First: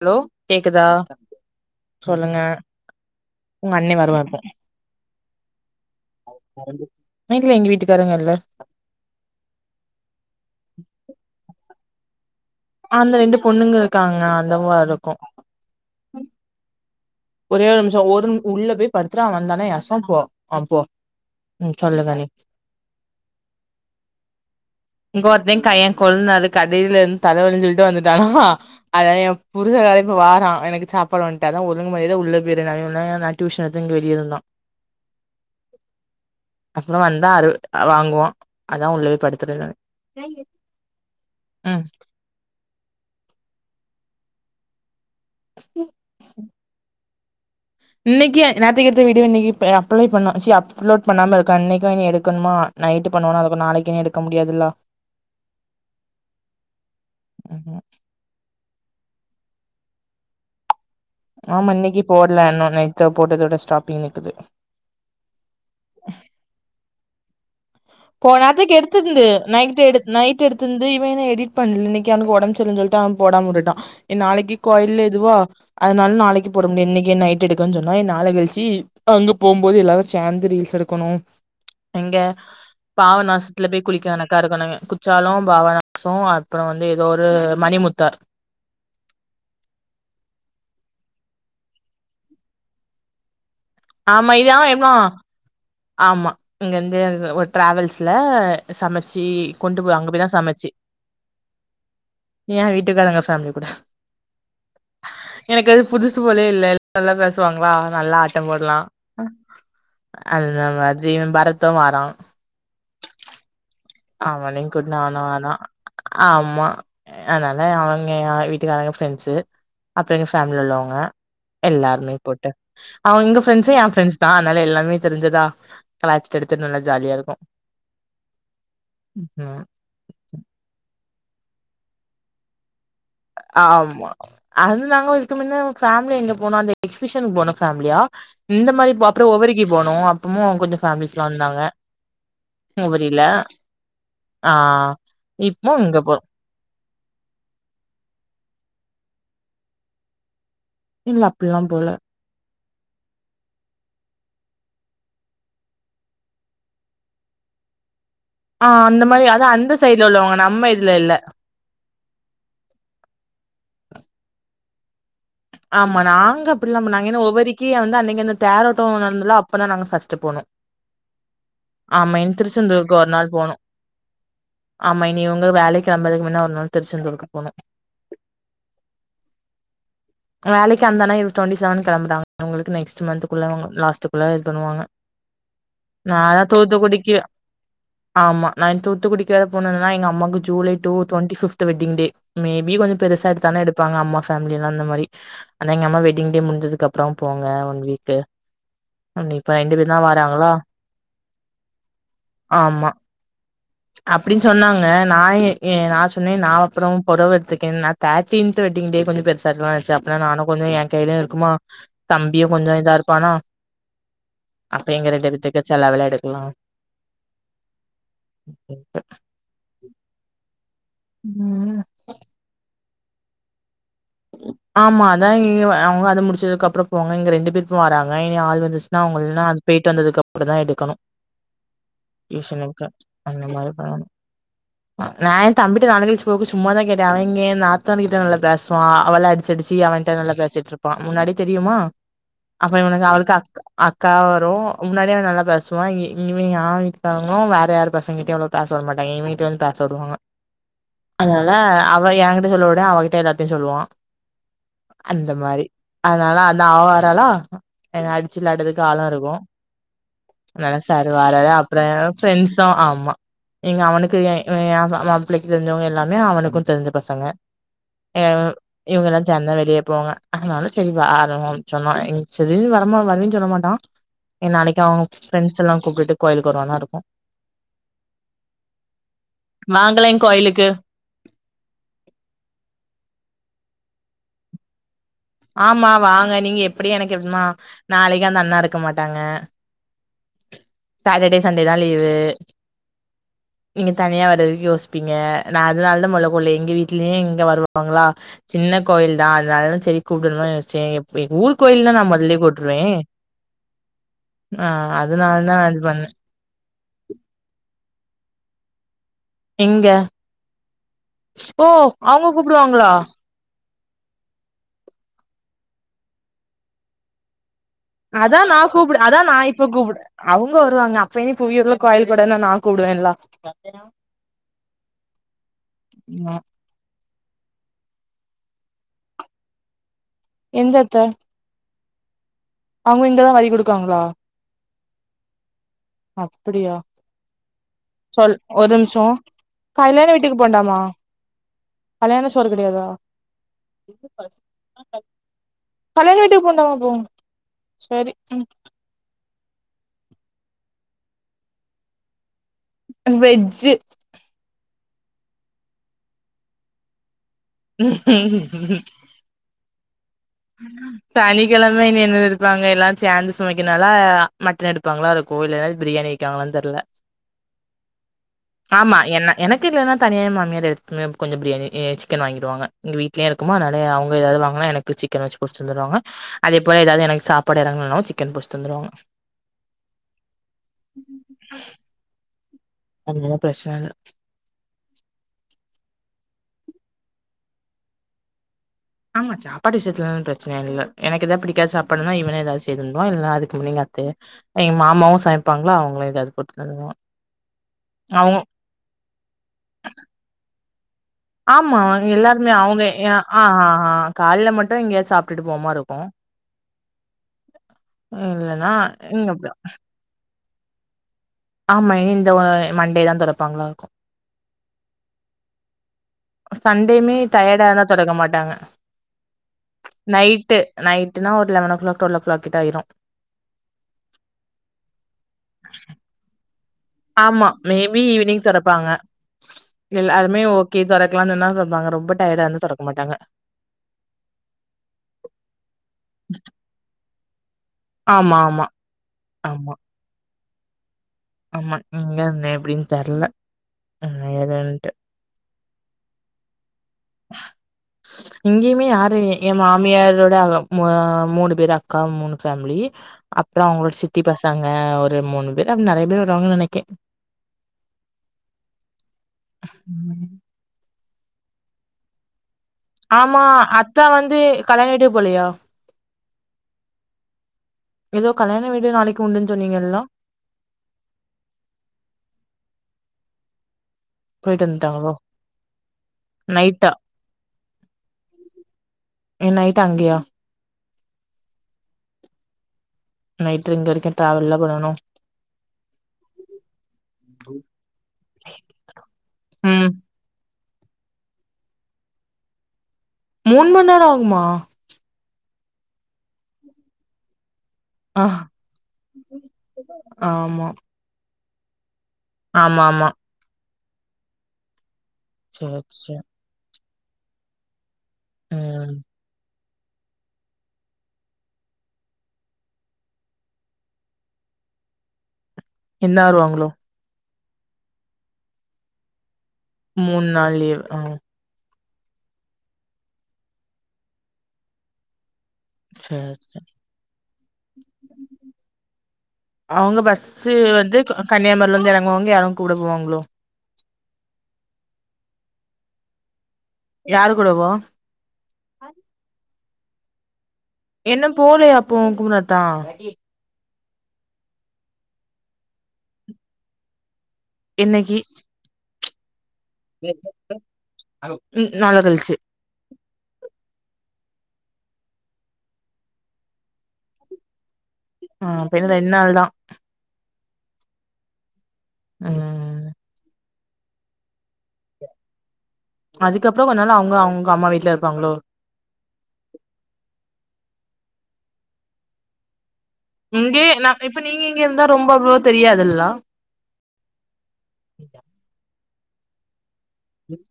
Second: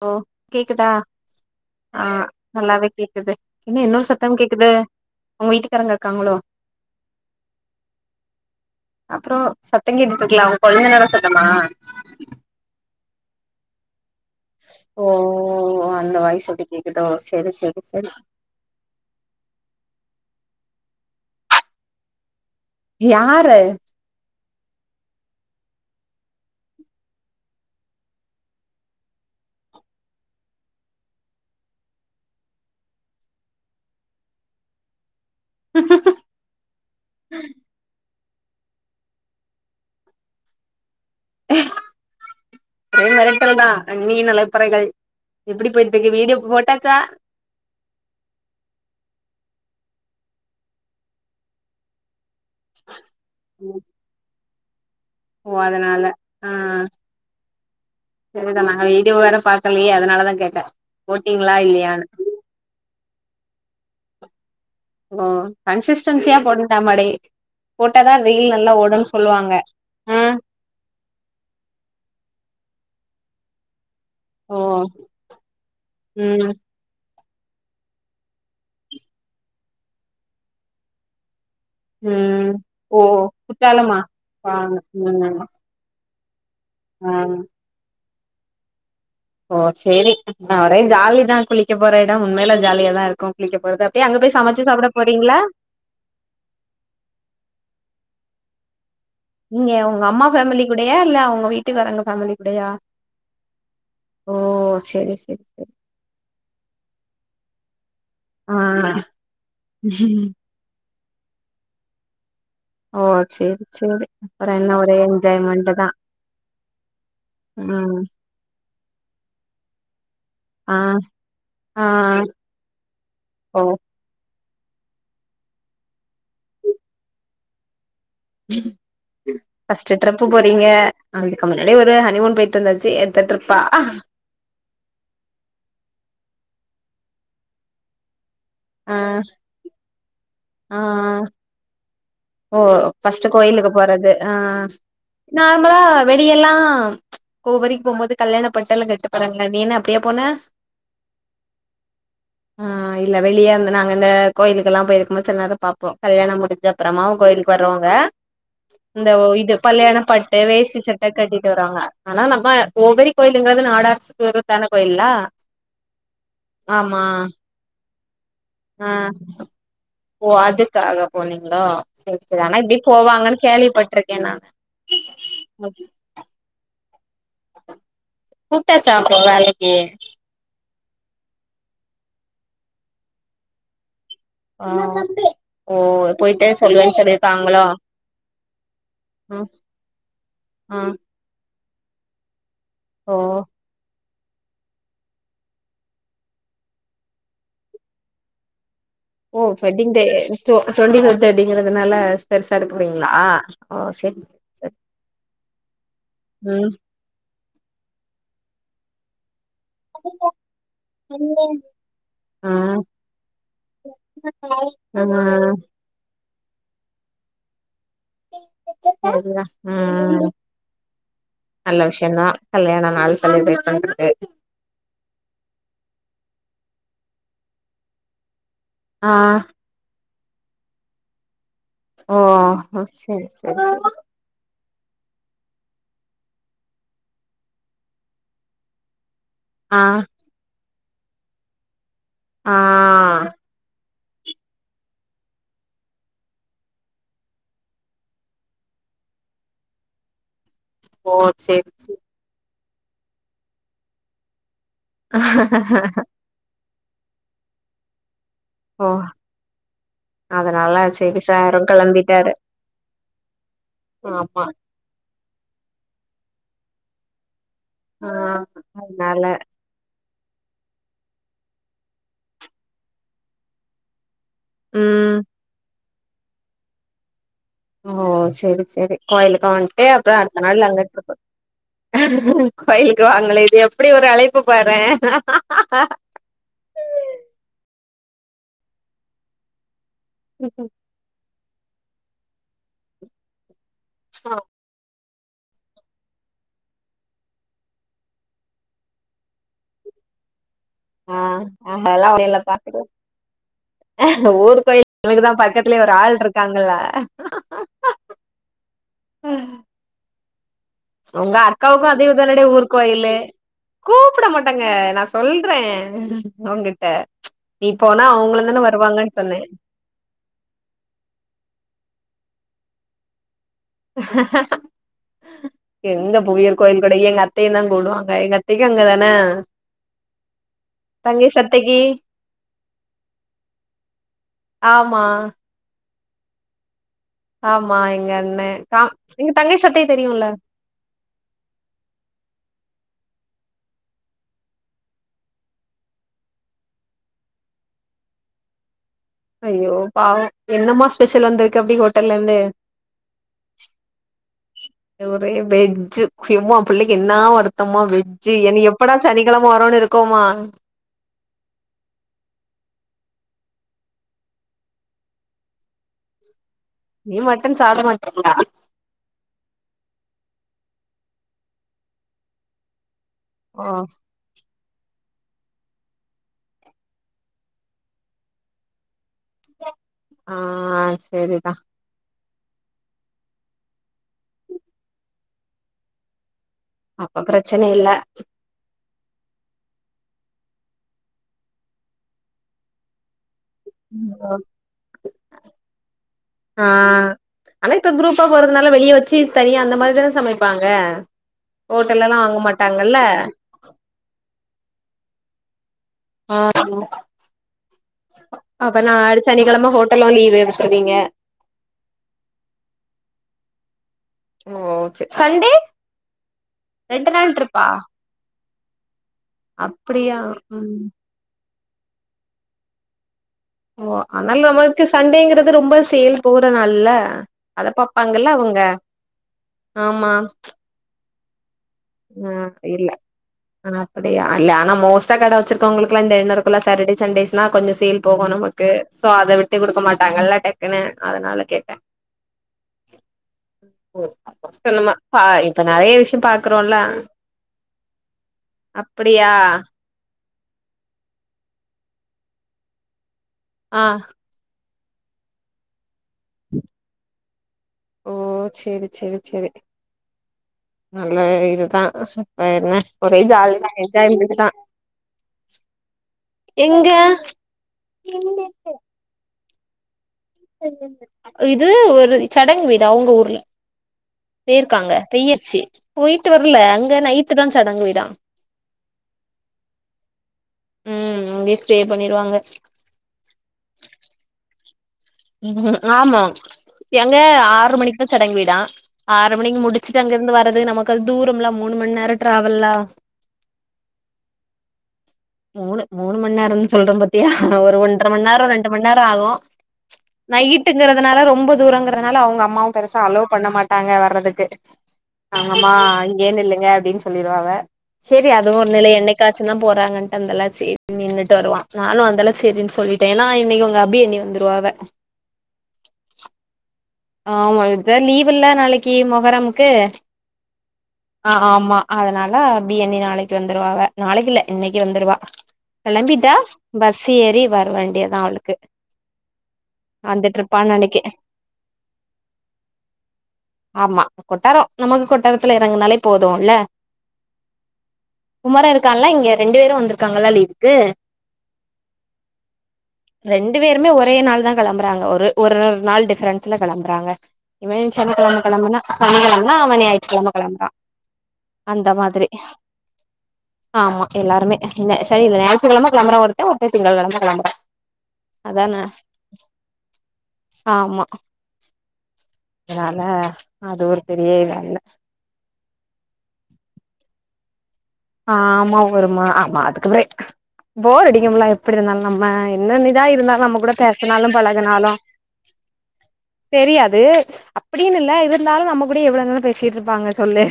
Hello கேக்குதா ஆ சொல்லுங்க நல்லாவே கேக்குது உங்க இன்ன அண்ணே இன்னொரு வருவா சத்தோ கேக்குது உங்க வீட்டுக்காரங்க இருக்காங்க ல்ல எங்க வீட்டுக்காரங்க வர்ல அப்புறோ சத்தங்கேட்டுட்ருக்கே அவுங்க கொழுதனாரோ சத்தமா அந்த ரெண்டு பொண்ணுங்க இருக்காங்க அதுவா இருக்கு ஓ அந்த வாய்ஸ் அப்டி கேக்குதோ செ ஒரே ஒரு நிம்ஷோ ஒரு ம் ம் சொல்லுங்கண்ணி யாரு இங்க ஒருத்தைங் கைய கொழ்னாரு கடைல இருந் தலவலின் சொல்ட்டு வந்துட்டானா அதா எ புருச கார இப்ப வாரா எனக்கு சாப்பாடு வாய்ங்ட்டு அத்தா ஒரு ஒழுங்கு மரியாதையா உள்ள பேய்ரு நாங்கனா நா டியூஷன்ல தூங்கி வெளிய இருந்தா அப்புறோ வந்தாரு வாங்குவோ அத்தா உள்ளவே படுத்துருக்காங் ம் ஒரே நெரத்தல்தா நீர் நிலப்பறைகள் எப்டி போய்ட்ருக்கு வீடியோ போட்டாச்சா இன்னிக்கே நேத்துக்கெடுத்த வீடியோ இன்னிக்கு இப்பயா அப்ளை பண்ணு சி அப்லோட் பண்ணாம இருக்கா இன்னிக்கு வேர நீ எடுக்கணுமா நைட்டு பண்ணுவானா அதுக்கு நாளைக்குனே எடுக்க முடியாதுல்லா ஓ அதனால ஆ ம்ஹூம் செரிதா நாங்க வீடியோ வேற பாக்கலையே அதனாலதா கேட்டே போட்டீங்களா ஆமா இன்னிக்கி இல்லையான்னு போட்ல இன்னு நேத்து போட்டதோட ஸ்டாப்பிங் நிக்குது ஓ கன்சிஸ்டன்சியா போட்ணுன்டாமடே போ நேர்த்துக்கு எடுத்துக்குந்து நைட்டு எடுத் ஆ நைட் எடுத்துந்து இவ என்ன எடிட் பண்ல இன்னிக்கி அவனுகு ஒடம்செரிலன் சொல்ட்டு அவ போடாம உட்டுட்டா நாளைக்கி ஓ கோயில் எதுவோ அதனால ம் நாளைக்கு போட முடியு இன்னிக்கு நைட் எடுக்கன் சொன்னா நாளகழ்ச்சி அங்கு போம்போது எல்லாரு சேந்து ரீல்ஸ் எடுக்கணு ம் ஓ பாவநாஸ்துல போய் குற்றாலமா குளிக்க கணக்காருகு என்னங்க வாங்க குச்சாலு ம் பாவ சோ அப்றோ வந்து எதோ ஆ ஒரு மணிமுத்தார் ஓ சேரி நா ஒரே ஜாலிதா குளிக்க போற எடோ உண்மைல ஜாலியாதா இருக்கு குளிக்க போறது அப்டியே அங்க ஆமா போய் இதா சமச்சு சாப்பட எவ்ளோ போறீங்ளா ஆமா இங்க வந்து ஒரு ட்ராவல்ஸ்ல சமச்சு நீங்க கொண்டு போ உங்க அங்க அம்மா போய்தா ஃபேமிலி சமச்சு கூடயா இல்ல உங்க வீட்டுக்காரங்க ஃபேமிலி ஏ கூடயா வீட்டுக்காரங்க ஃபேமிலிகூட ஓ செரி செரி எனக்கு அது புதுசு போலயே இல்ல எல் நல்லா பேசுவாங்ளா நல்லா ஆ இல்ல மதியோ பரத்து வரா ஓ சேரி சேரி அப்பறோ அவனையும் என்ன கூட்டு ஒரே நானும் வரான் என்ஜாய்மெண்ட்டுதா ஆமா அதனால அவுங்க வீட்டுக்காரங்க ஃப்ரெண்ட்ஸு அப்பறோ எங்க ஃபேமிலில ஆ உள்ளவங்க ஆ எல்லாருமே போட்டு அவுங்க எங்க ஓ ஃப்ரெண்ட்ஸ் எ ஃப்ரெண்ட்ஸு தா அதனால எல்லாமே தெரிஞ்சிதா கலாச்சிட்டு எடுத்துட் நல்லா ஜாலியா இருக்கு ம் ஃபஸ்ட் டிரம்ப்பு போறீங்க அதுக்கு முன்னாடி ஒரு ஹனிமூன் போயிட்டு வந்தாச்சு எத்த ட்ரிப்பா ஆ ஆமா அதுந்து நாங்க அதுக்கு முன்ன ஃபேமிலி எங்க போனோ அந்த எக்ஸிபிஷனுக்கு போனோ ஃபேமிலியா இந்த மாரி ஆ [unintelligible] போனு அப்பமு அவங்க கொஞ்சோ ஆ பேமிலீஸ்லா வந்தாங்க ஓ உவரில பர்ஸ்ட்டு கோயிலுக்கு போறது ஆ இப்போ நார்மலா இங்க போறோ வெளியெல்லா ச் ஓவரிக்கு போபோது கல்யாண பண்ட்டாலு கெட்டு போறாங்களா நீ என்ன அப்டியா போன இல்ல அப்பல்லா போல ஆ இல்ல வெளிய இந்த நாங்க இந்ந கோயிலுக்குலா போயிருக்குபோது சில நேரொ பாப்போ கல்யாணோ முடிஞ்சா அப்பறமாவு கோயிலுக்கு வரவங்க ஆ அந்த இந்த மாரி ஒ அதா இது அந்த பல்யாண சைட்ல உள்ளவங்க பட்டு நம்ம வேஸ்ட்டி இதுல சட்ட இல்ல கட்டிட் டுவறாங்க அனா நம்ம ஓவரி கோயில்ங்கறது நாடார்ஸ் [inaudible] கோயில்லா ஆமா நாங்க அப்டிலா பண் நாங்க என்ன ஒவ்வரிக்கி [unintelligible] அ ஓ அதுகாக போனீங்களா ஆமா செரி இன் செரி அனா இப்டி திருச்செந்தூருக்கு ஒரு நாள் போவாங்கனு போனோ கேள்விபட் ருக்க நானு ஆமா இனி உங்க வேலைக்கு அம்பதுக்கு முன்னா ஒரு நாள் திருச்செந்தூருக்கு போனு கூப்ட்டாச்சா அப்போ வேலைக்கி வேலைக்கு அந்தண்ணா யூ எஸ் டுவெண்டி செவன் கெளம்பறங்க அவுங்களுக்கு நெக்ஸ்ட் மந்த்குள்ள அவுங்க லாஸ்ட்டு ஃபுல்லா இது பண்ணுவாங்க ஆ ஓ நாலா போயிட்டு சொல்லுவேன்னு தூத்துக்குடிக்கு தூத்துகுடிக்கி சொல்லியிருக்காங்களோ ஆமா நா தூத்துக்குடிக்கு வேற ம் போனனா எங்க அம்மாக்கு ஜூலை ஆ two twenty fifth wedding day maybe கொஞ்சொ ஓ பெருசா எடுதாலு எடுப்பாங்க அம்மா ஃபேமிளிலா அந்த மாரி அனா எங்க அம்மா வெட்டிங் டே முடிஞ்சதுக்கு அப்பறோ போங்க ஒன் வீக்கு ஓ இப்ப ரெண்டு பேர் வெட்டிங் தா டே வராங்களா டு டுவெண்ட்டி [unintelligible] வெட்டிங்கறதுனால பெருசா எடுக்கறீங்களா அப்டின் சொன்னாங்க நா ஏ எ நா சொன்னே நா ம் அப்பறோ பொடவ எடுத்துக்கன் நா தேர்டீன்த் வெட்டிங் டே கொஞ்சோ பெருசா [unintelligible] செர் அப்பனா நானு கொஞ்சோ எ கையிலயு இருக்குமா தம்பியு கொஞ்சோ ம் இதா இருப்பானா அப்ப எங்க ரெண்டு ம் பேத்துக்கு செல்லவலே எடுக்கலா எல்லா ம் நல்ல ம் விஷயோ தா கல்யாண நாள் [unintelligible] ஆமா அதா இங்க அவங்க அத முடிச்சதுக்கு அப்பறோ போங்க இங்க ரெண்டு பேருக்கு வராங்க இனி ஆள் வந்துச் நா ஆ உங்கள்னா அது போயிட்டு வந்ததுக்கப்டி தா எடுக்கணு ஓ ஒ டியூஷனுக்கு சேரி அந்த சேரி மாரி சேரி பண்ணணு நா எ தம்பிட்ட நாள கழிச்சு போக்கு சும்மதா கேட்டே அவுங்க நாத்தனார்கிட்டல பேசுவா அவள அடிச்சு அடிச்சி ஆ அவன்ட நல்லா பேசிட்ருப்பா முன்னாடி தெரியுமா ஆ அப்ப அவனுக்கு அவளுக்கு அக்கா அக்கா வரு முன்னாடியே அவ நல்ல பேசுவா இனி இனிமே [unintelligible] வேற யாரு பசங்கிட்டயோ அவ்ளோ பேச உட மாட்டாயீங்க எங் வீட்டு வந்து பேச உடுவாங்க ஓ அதனால செரி செரி அவ ஏங்கிட்ட சொல்ல விட அவகிட்ட எல்லாத்தையு சொல்லுவா அந்த மாதிரி அதனால அந்த ஆவாரலா அடிச்சு வெளாடுறதுக்கு ஓ ஆளோ இருக்கு அதனால நல்ல சார் செரி வாராரு சாரும் அப்பறோ கெளம்பிட்டாரு ஃப்ரெண்ட்ஸு ஆமா நீங்க அவனுக்கு எ ஆமா எ மாப்பிள்ளைக்கு தெரிஞ்சவங்க எல்லாமே அவனுக்கு தெரிஞ்ச பசங்க ஆ அ இவங்கல்லா அதனால சந்த வெளிய போங்க அதனால சரிவா ஆ சொன்னா செரின்னு வரமா வரீன்னு சொல்ல மாட்டா எ நாளைக்கு அவங்க ம் ஃப்ரெண்ட்ஸ் எல்லா கூப்டுட்டு கோயிலுக்கு வருவானா இருக்கு ஓ சேரி சேரி கோயிலுக்கு வந்ட்டு வாங்களே அப்றோ அடுத்த நாள் கோயிலுக்கு [unintelligible] கோயிலுக்கு வாங்களே இது எப்டி ஒரு அழைப்பு பாறே ஆமா வாங்க நீங்க எப்டி எனக்கு எப்னா நாளைக்கி அந்த அண்ணா இருக்க மாட்டாங்க ம் ம் சாட்டர்டே சண்டே தா லீவு நீங்க தனியா வர்றதுக்கு யோஸ் பீங்க நா அதனால தா முல்லக்குலே எங்க வீட்லயு இங்க வருவாங்ளா சின்ன கோயில் தா அதனால செரி கூப்டனுமா யோஸ் ஆ ஆமா அதல ஒன்னு இல்ல பாத்துக்குவோ ஊரு ஆ கோயில் அதுகுதா அதனால தா பக்கத்துலே இது ஒரு பண்ணே ஆள் இருக்காங்கள்ள இங்க உங்க அக்காவுக்கு அதே ஊர்தானடி ஊர் கூப்டுவாங்களா கோயிலு கூப்ட மாட்டாங்க நா சொல்றே உங்கிட்ட நீ போனா அதா நா அவங்களுந்தான கூப்டு வருவாங்கன் அதா நா சொன்னே இப்ப கூப்டு அவுங்க வருவாங்க அப்ப நீ பூவியுருள கோயில கொடனா நா கூப்டுவேன்ல எங்க ஆ புவியூர் கோயில் கொட எங்க அத்தையையு தா குப்டுவாங்க எங்க அத்தைக்கு அங்கதானே எந்த தங்கேஸ் அத்தைக்கி அவுங்க இங்கதா வரி குடுக்காங்ளா ஆமா அப்டியா ஆமா எங்க சொல் அண்ணே ஒரு கா நிமிஷோ எங்க தங்கை சட்டை கல்யாண தெரியும்ல வீட்டுக்கு போண்டாமா கல்யாண சோறு கெடையாதா கல்யாண வீட்டுக்கு போண்டமா அப்போ செரி ம் அய்யோ பாவோ என்னமா ஸ்பெஷல் வந்திருக்கு அப்டி ஹோட்டல்ல இருந்து வெஜ் ஒரே வெஜ் [unintelligible] பிள்ளைக்கி என்னா வரு த்தமா வெஜ்ஜி எனக்கி எப்படா சனிக்கிழம வரோன்னு இருக்கோமா ம் சனிக்கிழம இனி என்னது எடுப்பாங்க எல்லா சேந்து சமைக்கனால மட்டன் எடுப்பாங்ளா இருக்கு இல்லனா பிரியாணி வக்காங்ளா தெர்ல நீ மட்டன் சாப்ட மாட்டங்ளா ஆமா என்ன எனக்கு இல்லைனா தனியாக மாமியார் எடுத்து கொஞ்ச பிரியாணி சிக்கன் வாங்கிருவாங்க எங்க வீட்லே இருக்குமா ஓ நானு அவுங்க ஏதாவது வாங்னா எனக்கு சிக் கன் வச்சுட பொறுச்சு தந்துருவாங்க அதே போல எதது எனக்கு சாப்பபாடு இறங்கனாலு சிக்கன் பொறிச் தந்துருவாங்க அஅ செரித அதனால பிரச்சன இல்ல அப்ப பிரச்சன இல்ல ஆமா சாப்பாடு விஷயத்லலா பிரச்சன இல்ல எனக்கு எதாவது பிடிக்காத சாப்பாடுன இவனே ஏதாவது செய்து தந்தருவா இல்ன அதுக்கு முன்ன எங்க அத்த ம். எங்க மாமாவு சமைப்பாங்ளா அவங்களு ஏதாது போட்டு ஆ தந்துருவாங்க ஆனா இப்ப குரூப்பா அவுங் போறதுனால வெளிய வச்சு தனியா அந்த மாரி தானே சமைப்பாங்க ஆமா ஹோட்டல்லல்லா வாங்க எல்லாருமே அவுங்க மாட்டாங்கல்ல ஆ ஹ ஹ கால்ல மட்டு எங்கயாசு சாப்ட்டு போறா மாரி இருக்கு ஆ [unintelligible] இல்லன்னா அப்ப நா அடுத் இங்க அப்டி சனிக்கிழம ஹோட்டல்லு லீவு விட்ருவீங்க ஆமா இந்த மண்டே தா தொறப்பாங்ளா இருக்கு ஓ சேர் சண்டே ரெண்டு சண்டேமே நாள் டயர்டா ட்ரிப்பா இருந்த தொடக்க மாட்டாங்க அப்டியா நைட்டு ம் நைட் ட்டுனா ஒரு eleven o'clock twelve o'clock கிட்ட ஆயிரு ஓ அத்னால் நம்மளுக்கு சண்டேங்கறது ரொம்ப சேல் போற நாள்ல ஆமா அத மேபி பாப்பாங்கல்ல ஈவினிங் அவங்க தொறப்பாங்க ஆமா எல்லாருமே ஒ கே தொறக்லானுன்னா தொறப்பாங்க ரொம்ப டயடா இருந்தா தொறக்க மாட்டாங்க ஆ அப்படியா இல்ல ஆனா மோஸ்டா கட வெச்சிருக்கவுங்களுகுலா இந்த எண்ணோ ருக்குல்ல சேட்டடே சண்டேஸ்னா கொஞ்ச சேல் போகு ஆமா, ஆமா, நமக்கு சோ அத விட்டு ஆமா, குடுக்கமாட்டாங்கல்ல ட க்குனு அதனால கேட்டே ஆமா. இங்க எப்டின்னு தெர்ல. ஏதுன்ட்டு. [inaudible] பா இப்ப நெறைய விஷயு பாக்குறோன்ல இங்கேய்மே யாரு எ ஏ மா மியாரோட ஆ மூ மூணு பேரு அக்கா மூணு ஃபேமிலி அப்றோ ஆ அவங்களோட சித்தி பசங் தங்க ஒரு மூணு பேரு அப் நெறைய பேரு வருவாங்க நெனைக்கே ஓ செரி செரி செரி ம். நல்ல இதுதா வேர்ன ஒரே ஆமா, ஜாலி தா அத்தா வந்து என்ஜாய்மென்டுதா கல்யாண வீட்டுக்கு போலையா? எங்க கு உண்டுன் சொன்னீங்கல்லா இது ஒரு சடங் வீடு அவுங்க ஊர்ல போயிட்டு பேயிருக்காங்க வந்துட்டாங்களோ? [unintelligible] போயிட்டு வரல அங்க நைட்டா? நைட்டு தா சடங்கு வீடா இன் நைட்டு அங்கியா ம் அங்கயே ஸ்டே பண்ணிருவாங்க நைட்டு இங்க இருக்கே ட்ராவல்ல பண்ணணு ஆமா அங்க ஆறு மணிக்தா சடங்கு வீடா ஆறு மணிக்கு ம். முடிச்சுட்டு அங்கருந்து வரது நமக் கல் தூரம்ல மூணு மண் நேர ட்ராவல்ல மூண் மணி நேர ஆகுமா மூணு மூணு மண் நேரன் சொல்ற பாத்தியா ஒரு ஒன் ட்ற ஆ. மண்நேரோ ரெண்டுமண்நேரோ ஆகு ஆமா, நைட்டுங்கிறதுனால ரொம்ப தூரங்க றதனால அவுங்க அம்மாவு பெருசா ஆமாமா. அலோவ் பண்ண மாட்டாங்க வர்றதுக்கு அவுங்கம்மா சரி, சரி. இங்கியே நில்லுங்க அப்டின் சொல்லிருவாவ செரி அதுவு ஒர் நிலை ம் என்னைக்காச்சு தா போறாங்கன் அந்தெல்லா சேரின் நின்னுட் வருவான் நானு அந்தெல்லா செரின் சொல்லிட்டே ஏனா இன்னைக்கு உங்க அபி அண்ணி வந்துருவாவ என்னாருவாங்களோ ஆமா இத்தா லீவுலா நாளைக்கி மொகரமுக்கு மூணு நாள் லீவ் ஆ அ ஆமா அதனால அபி அண்ணி நாளைக்கு வந்துருவாவ நாளைக்கில்ல இன்னைக்கி வந்துருவா கெளம்பிட்டா சேரி சேரி பஸ் ஏறி வர வேண்டியதா அவளுக்கு அவுங்க வந்துட்ருப்பான்னு பஸ்ஸுவந்து நெனைக்கே க கன்னியாமுரிலந்து எறங்குவாங்க யாரு கூட போவாங்களோ ஆமா கொட்டாரோ நமக்கு கொட்டாரத்துல எறங்குனாலே போதுல்ல யாரு‌ கூடவோ குமர இருக்குறான்ல இங்க ரெண்டு பேரு வந்திருக்காங்கல்ல லீவுக்கு இன்னு போலையா அப்போ குமரனத்தா ரெண்டு பேருமே ஒரே நாள் தா கெளம்புறாங்க ஒரு ஒரு நாள் டிஃபரென்ஸ்ல கெளம்புறாங்க இவே என்னைக்கு சனிக்கெழம கெளம்புனா சனி கெழம னால அவ ஞாயிற்றுகெழம கெளம்புறா ம் அந்த நாள மாதிரி கழிச்சு ஆமா எல்லாருமே இல்ல செரி இல்ல ஞாயித்து கெழம கெளம்புறா ஒருத்தே ஒருத்தே திங்ககெழம கெளம்புறா ஆ அப்ப அதான இன்னு ரெண்டு நாள் தா ஆமா அ அதனால அது ஒரு பெரிய இதா இல்ல அதுக்கப்றோ கொஞ்நாள் அவுங்க அவுங்க அம்மா வீட்ல இருப் ஆமா ஒருமா ஆமா அதுக்குப்புறே போர் அடிக்கும்ல எப்டி இருந்தாலு நம்ம என்னென்னிதா இருந்தாலு நம்ம இங்கே கூட நா இப்ப பேசுனாலு நீங்க இங்க இருந்தா பழகுனாலு ரொம்ப அவ்ளோ தெரியாதுல்ல தெரியாது அப்டின்னு இல்ல இருந்தாலு நம்ம கூட எவ்ளோ நேரோ பேசிட்டு இரு ப்பாங்க சொல்லு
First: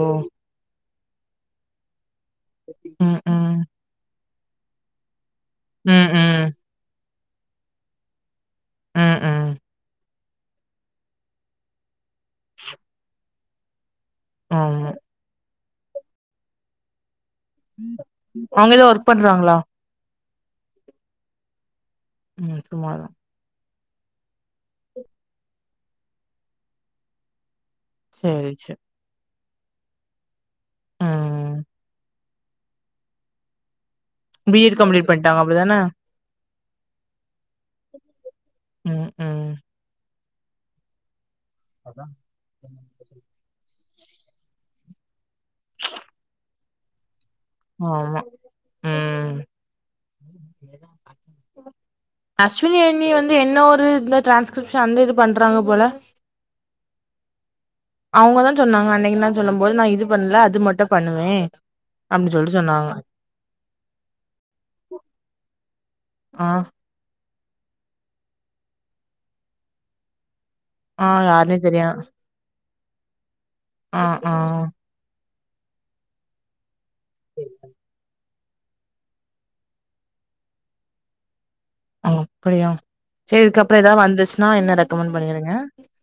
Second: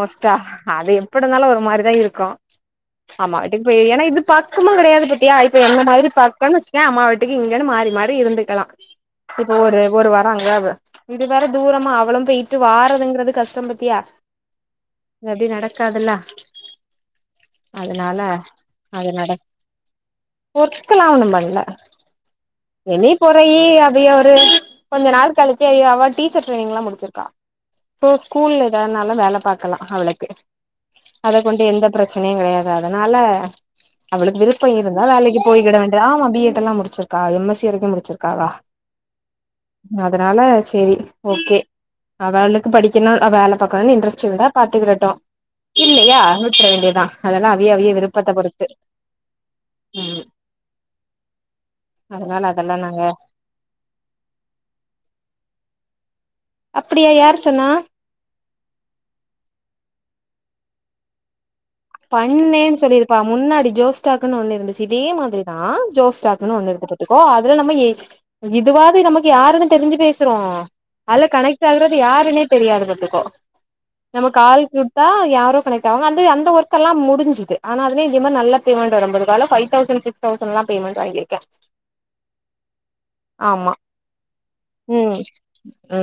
ஓ அது எப்டி இருந்தாலு ஒரு மாரிதா இருக்கு ம் ஆமா ம் வீட்டுக்கு போய் ஏன்னா இது பக்கமா கிடையாது பாத்தியா இப்ப என்ன ம் மாரி பக் ம் கன்வச்சிக்க அம்மா வீட்டுக்கு இங்கன்னு மாறி மாறி இருந்துக்கலா ம் ம் இப்போ ஒரு ஒரு வாரோ அங்க இது வேற தூரமா அவளு போயிட்டு வாரறதுங்கறது கஷ்டம் பத்தியா ஆ அது அப்டி நடக்காதுல்லா அவங்க ஏதோ ஒர்க் அது நட பண்றாங்களா ஒர்க்லா ஒண்ணு பண்ல ம் சும்மாதா வெளி குறையி அதைய ஒரு கொஞ்ச நாள் கழிச்சி ஐயோ அவ டீச்சர் ட்ரைனிங்லா முடிச்சிருக்கா சோ சேரி ஸ்கூல்ல சேரி ஏதானாலு வேல பாக்கலா அவளுக்கு அத ம் கொண்டு எந்த பிரச் கிடையாது அதனால அவளுக்கு பி விருப்போ எட் இருந்தா கம்ப்ளீட் வேலைக்கு பண்ட்டாங்க அப்டிதான போய்கிட வேண்டியது ஆமா பி ஏ எல்லா முடிச்சிருக்கா எம் எஸ் சி வரைக்கு முடிச்சிருக்காலா ம் ம் அதனால செரி ஓகே அவளுக்கு படிக்கணு வேல பாக்கணும்னு இன்ட்ரெஸ்ட் இருந்தா பாத்துக்கிறட்டு இல்லையா விட்ரவேண்டியதா அதெல்லா விய விய ஆமா விருப்பத்த பொருத்து ம் ம் [inaudible] அதனால அதெல்லா அஸ்வினி நாங்க அண்ணி வந்து என்ன ஒரு இந்த ட்ரான்ஸ்கிரிப்ஷன் அந்த இது பண்றாங்க போல அப்டியா யார் சொன்னா அவுங்கதா சொன்னாங்க அன்னைக்கு நா சொல்லு போது நா இது பண்ணல அது மட்டு பண்ணுவே அப்டின்னு சொல்லிட்டு பண்ணேன்னு சொன்னாங்க சொல்லிருப்பா முன்னாடி ஜோஸ்டாக்குன்னு ஒண்ணு இருந்துச்சு இதே மாதிரிதா ஆ ஜோஸ்டாக்னு ஒண்ணு இருந்தது ஓ அதுல நம்மயி இதுவாது நமக்கு யாருன்னு தெரிஞ்சு பேசுறோ ஆ அதுல யாருனே கனெக்ட் தெரியா ஆகுறது யாருன்னே தெரியாது பாத்துக்கோ ஆ நம்ம ஆ கால் தா யாரோ கனெக்ட் ஆவாங்க அது அந்த ஒர்க் எல்லா முடிஞ்சுது ஆனா அதில இவ நல்ல பேமெண்ட் வரும்போதுல பைவ் தௌசண்ட் சிக்ஸ் தௌசண்ட்லா பேமெண்ட் வாங்கிருக்கே அ அப்டியா செரி இதுக்கு அப்றோ ஏதாவது வந்துச்சுன்னா என்ன ரெக்கமெண்ட் ம் பண்ணிருங்க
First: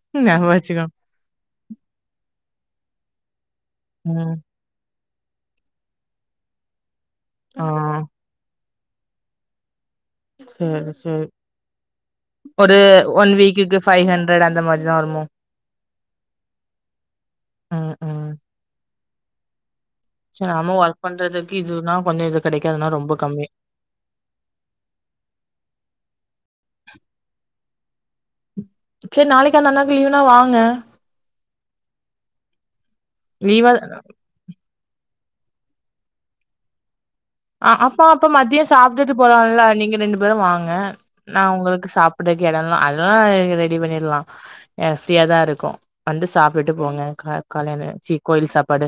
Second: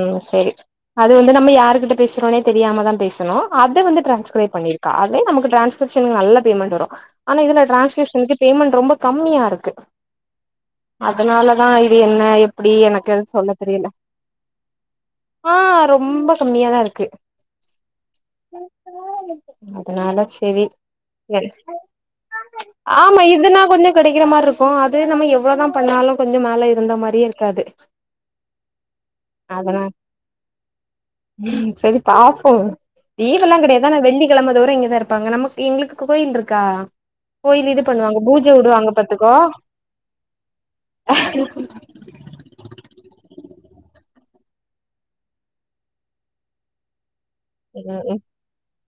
ம் செரி ஞாபகோ வச்சுக்கோ அது வந்து நம்ம யாருகிட்ட பேசுறோனே தெரியாம தா பேசுனோ அத வந்து ம் டிரான்ஸ்கிரய் பண்ணிருக்கா அத நமக்கு டிரான்ஸ்கிரிப்ஷன்க்கு நல்ல பேமெண்ட் வரும் ஆனா இதுல ஆ டிரான்ஸ்கிரிப்ஷனுக்கு பேமென்ட் ரொம்ப கம்மியா இருக்கு [inaudible] செரி செரி அதனாலதா இது என்ன எப்டி ஒரு எனக்கு அது ஒன் சொல்ல வீக்குக்கு தெரியல ஃபைவ் ஹன்ட்ரட் அந்த மாரி தா வருமோ ஆ ரொம்ப கம்மியாதா இருக்கு ம் ம் அதனால சரி நாம ஒர்க் பண்றதுக்கு இதுனா கொஞ்சோ இது கெடைக்காதுன்னா ரொம்ப ஆமா கம்மி இதுன்னா கொஞ்சோ கிடைக்கிற மாரி இருக்கு அது நம்ம எவ்வளவுதா பண்ணாலு கொஞ்சோ மேல இருந்த மாரியே இருக்காது செரி நாளைக்கி அந்த அண்ணாக்கு லீவுனா வாங்க ம் செரி பாப்போ லீவெல்லா லீவா கெடையாது ஆனா வெள்ளி கிழம தோறு இங்கதா இருப்பாங்க நமக்கு எங்களுக்கு கோயில் இருக்கா அ கோயில் இது அப்ப பண்ணுவாங்க அப்ப பூஜ மத்யோ விடுவாங்க சாப்பிட்டுட்டு பாத்துக்கோ போலால நீங்க ரெண்டு பேரு வாங்க நா உங்களுக்கு சாப் அங்க இருக்கு இடம்லா அதெல்லா ரெடி பண்ணிடலா அ ஃப்ரியாதா இருக்கோ வந்து சாப்டுட்டு போங்க காலைல சி கோயில் சாப்